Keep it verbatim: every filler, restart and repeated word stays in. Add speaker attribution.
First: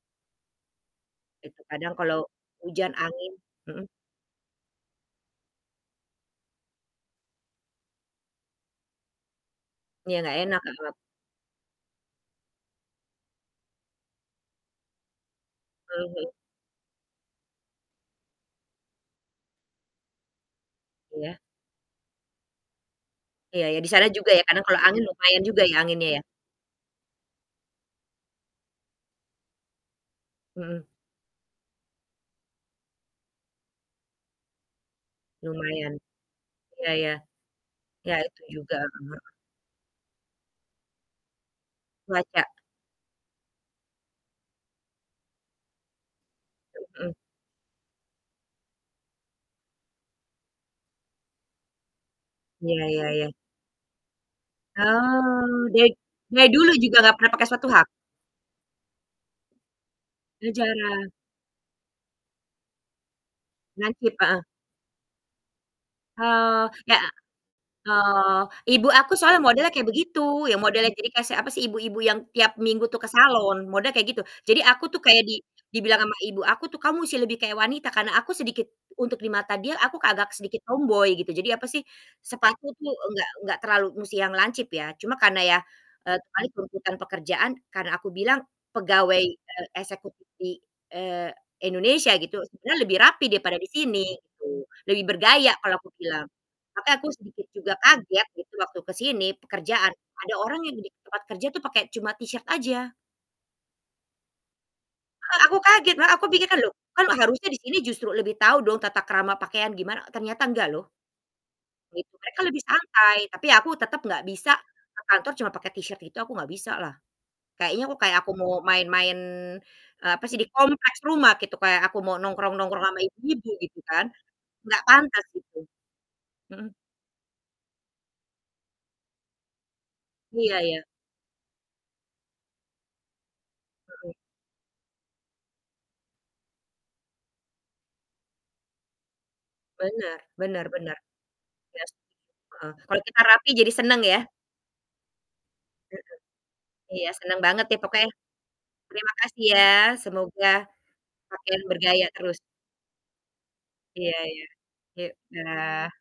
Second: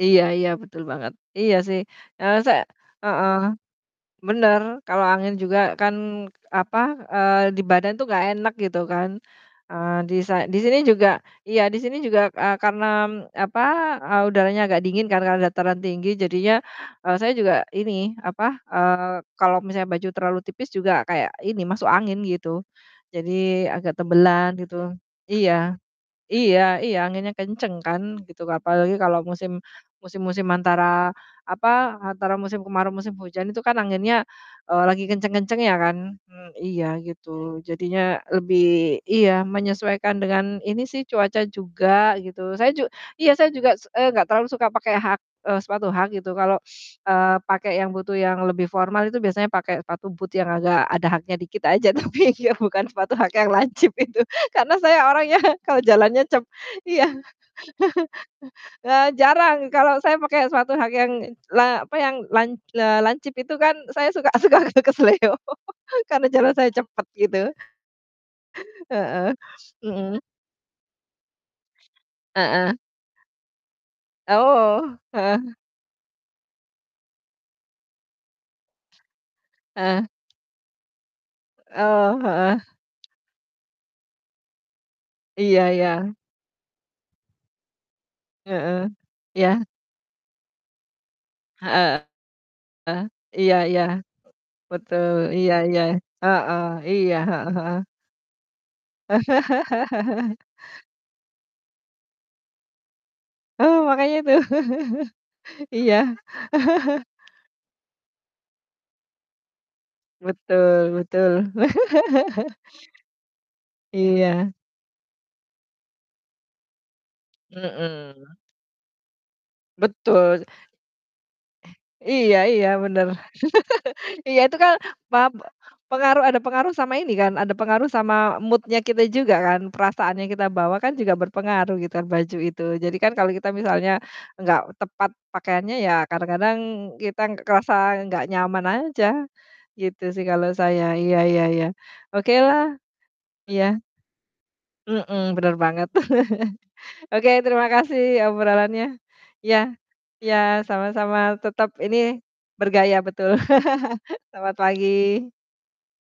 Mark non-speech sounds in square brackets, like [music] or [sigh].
Speaker 1: Iya iya betul banget. Iya
Speaker 2: Itu
Speaker 1: sih,
Speaker 2: kadang kalau
Speaker 1: eee, sa
Speaker 2: hujan angin
Speaker 1: heeh,
Speaker 2: mhm.
Speaker 1: bener. Kalau angin juga kan apa, eee, di badan tuh gak enak gitu kan. Eee,
Speaker 2: Ya gak
Speaker 1: disae di
Speaker 2: enak,
Speaker 1: sini
Speaker 2: heeh.
Speaker 1: juga iya di sini juga, eee, karnam apa, eee, udaranya agak dingin karena dataran tinggi
Speaker 2: Mhm mhm.
Speaker 1: jadinya, eee, saya juga ini apa, eee, kalau misalnya baju terlalu tipis juga kayak
Speaker 2: Iya.
Speaker 1: ini masuk angin gitu,
Speaker 2: Iya
Speaker 1: jadi
Speaker 2: iya, di
Speaker 1: agak
Speaker 2: sana juga ya,
Speaker 1: tebelan
Speaker 2: karena
Speaker 1: gitu.
Speaker 2: kalau angin lumayan
Speaker 1: Iya,
Speaker 2: juga ya anginnya ya.
Speaker 1: iya iya anginnya kenceng kan gitu. Apalagi kalau musim musim-musim
Speaker 2: Mhm.
Speaker 1: antara apa, antara musim kemarau, musim hujan itu kan anginnya, eee, lagi kenceng-kencengnya
Speaker 2: Lumayan.
Speaker 1: kan. Mmm,
Speaker 2: Iya
Speaker 1: iya
Speaker 2: ya.
Speaker 1: gitu, jadinya
Speaker 2: Ya itu
Speaker 1: lebih
Speaker 2: juga. Heeh heeh.
Speaker 1: iya menyesuaikan dengan ini sih cuaca juga gitu.
Speaker 2: Cuaca.
Speaker 1: Saya ju iya, saya juga, s eee, gak terlalu suka pakai hak, eee, sepatu hak gitu kalau, [sniffs]
Speaker 2: Mhm.
Speaker 1: eee, pakai yang butuh yang lebih formal itu biasanya pakai sepatu boot yang agak ada haknya dikit aja. Tapi iya
Speaker 2: Iya
Speaker 1: bukan
Speaker 2: iya
Speaker 1: suatu hak
Speaker 2: iya.
Speaker 1: yang lancip itu. Karena saya orangnya
Speaker 2: Oh
Speaker 1: kalau
Speaker 2: de
Speaker 1: jalannya cep
Speaker 2: dari dulu juga
Speaker 1: iya.
Speaker 2: gak
Speaker 1: [chuckles]
Speaker 2: pernah pakai sepatu hak?
Speaker 1: Eee, jarang kalau saya pakai
Speaker 2: Oh,
Speaker 1: suatu hak yang
Speaker 2: jarang.
Speaker 1: la apa yang lan eee, lancip itu kan saya
Speaker 2: Lancip,
Speaker 1: suka
Speaker 2: heeh.
Speaker 1: suka keselo. [laughs] Karena jalan
Speaker 2: Oh,
Speaker 1: saya
Speaker 2: yak
Speaker 1: cepet gitu.
Speaker 2: oh, ibu aku
Speaker 1: Heeh,
Speaker 2: soalnya modelnya
Speaker 1: [sniffs]
Speaker 2: kayak begitu,
Speaker 1: mhm.
Speaker 2: ya modelnya gini kasek apa, sih ibu-ibu yang tiap
Speaker 1: Heeh.
Speaker 2: minggu tuh ke salon, model kayak gitu. Jadi aku
Speaker 1: Oh,
Speaker 2: tuh kayak di
Speaker 1: heeh.
Speaker 2: dibilang sama ibu aku tuh, "Kamu musti lebih kayak wanita," karna aku sedikit untuk di mata dia aku
Speaker 1: Heeh.
Speaker 2: agak sedikit tomboy gitu. Jadi apa sih,
Speaker 1: Oh, heeh.
Speaker 2: sepatu tuh nggak nggak terlalu musti yang lancip ya, cuma karena ya,
Speaker 1: Iya iya.
Speaker 2: eee, terkait tuntutan pekerjaan karena aku bilang
Speaker 1: Heeh,
Speaker 2: pegawai,
Speaker 1: iya.
Speaker 2: eee, eksekutif di, eee,
Speaker 1: Heeh,
Speaker 2: Indonesia gitu sebenernya lebih
Speaker 1: eh,
Speaker 2: rapih
Speaker 1: iya
Speaker 2: daripada di
Speaker 1: iya.
Speaker 2: sini, gitu. Lebih
Speaker 1: Betul, iya
Speaker 2: bergaya kalau
Speaker 1: iya.
Speaker 2: aku bilang,
Speaker 1: Heeh,
Speaker 2: tapi aku
Speaker 1: iya.
Speaker 2: sedikit
Speaker 1: Heeh
Speaker 2: juga
Speaker 1: heeh.
Speaker 2: kaget gitu waktu ke sini pekerjaan, ada
Speaker 1: [laughs]
Speaker 2: orang yang di tempat kerja tuh pakai cuma t-shirt aja.
Speaker 1: Oh, makanya itu. [chuckles]
Speaker 2: Heeh, aku
Speaker 1: Iya.
Speaker 2: kaget, lah aku pikir kan, "Loh
Speaker 1: [chuckles]
Speaker 2: kan harusnya di sini justru lebih tahu dong tata krama pakaian gimana," ternyata nggak loh.
Speaker 1: Betul betul.
Speaker 2: Gitu, mereka
Speaker 1: [chuckles]
Speaker 2: lebih santai tapi, aku tetep gak
Speaker 1: Iya.
Speaker 2: bisa ke kantor cuma pake t-shirt itu aku gak bisalah. Kayaknya kok kayak aku
Speaker 1: Mhm.
Speaker 2: mau main-main, eee, apa sih
Speaker 1: Betul s
Speaker 2: di kompleks rumah gitu, kayak aku mau
Speaker 1: iya iya
Speaker 2: nongkrong-nongkrong sama
Speaker 1: bener.
Speaker 2: ibu-ibu gitu kan,
Speaker 1: [laughs] Iya itu kan
Speaker 2: gak pantas
Speaker 1: pap e
Speaker 2: gitu.
Speaker 1: pengaruh ada
Speaker 2: Mhm.
Speaker 1: pengaruh sama ini kan, ada pengaruh sama mood-nya kita juga kan. Perasaan yang kita
Speaker 2: Iya
Speaker 1: bawa
Speaker 2: ya.
Speaker 1: kan juga berpengaruh gitu baju itu. Jadi kan kalau kita misalnya
Speaker 2: Mhm.
Speaker 1: gak tepat pakaiannya, ya kadang-kadang kita kerasa gak nyaman aja gitu
Speaker 2: Benar,
Speaker 1: sih kalau
Speaker 2: benar
Speaker 1: saya.
Speaker 2: benar,
Speaker 1: Iya iya iya,
Speaker 2: iya sih,
Speaker 1: okelah
Speaker 2: heeh. Kalau kita rapih jadi
Speaker 1: iya.
Speaker 2: seneng ya.
Speaker 1: Mhm, bener banget.
Speaker 2: Mhm.
Speaker 1: [chuckles]
Speaker 2: Iya
Speaker 1: Oke
Speaker 2: seneng banget
Speaker 1: terima
Speaker 2: deh
Speaker 1: kasih
Speaker 2: pokoknya.
Speaker 1: obrolannya.
Speaker 2: Terima kasih
Speaker 1: Iya,
Speaker 2: ya
Speaker 1: iya
Speaker 2: semoga
Speaker 1: sama-sama
Speaker 2: pakaian
Speaker 1: tetep ini
Speaker 2: bergaya terus.
Speaker 1: bergaya betul.
Speaker 2: Iya
Speaker 1: [laughs]
Speaker 2: iya.
Speaker 1: Selamat
Speaker 2: Yuk,
Speaker 1: pagi.
Speaker 2: dah.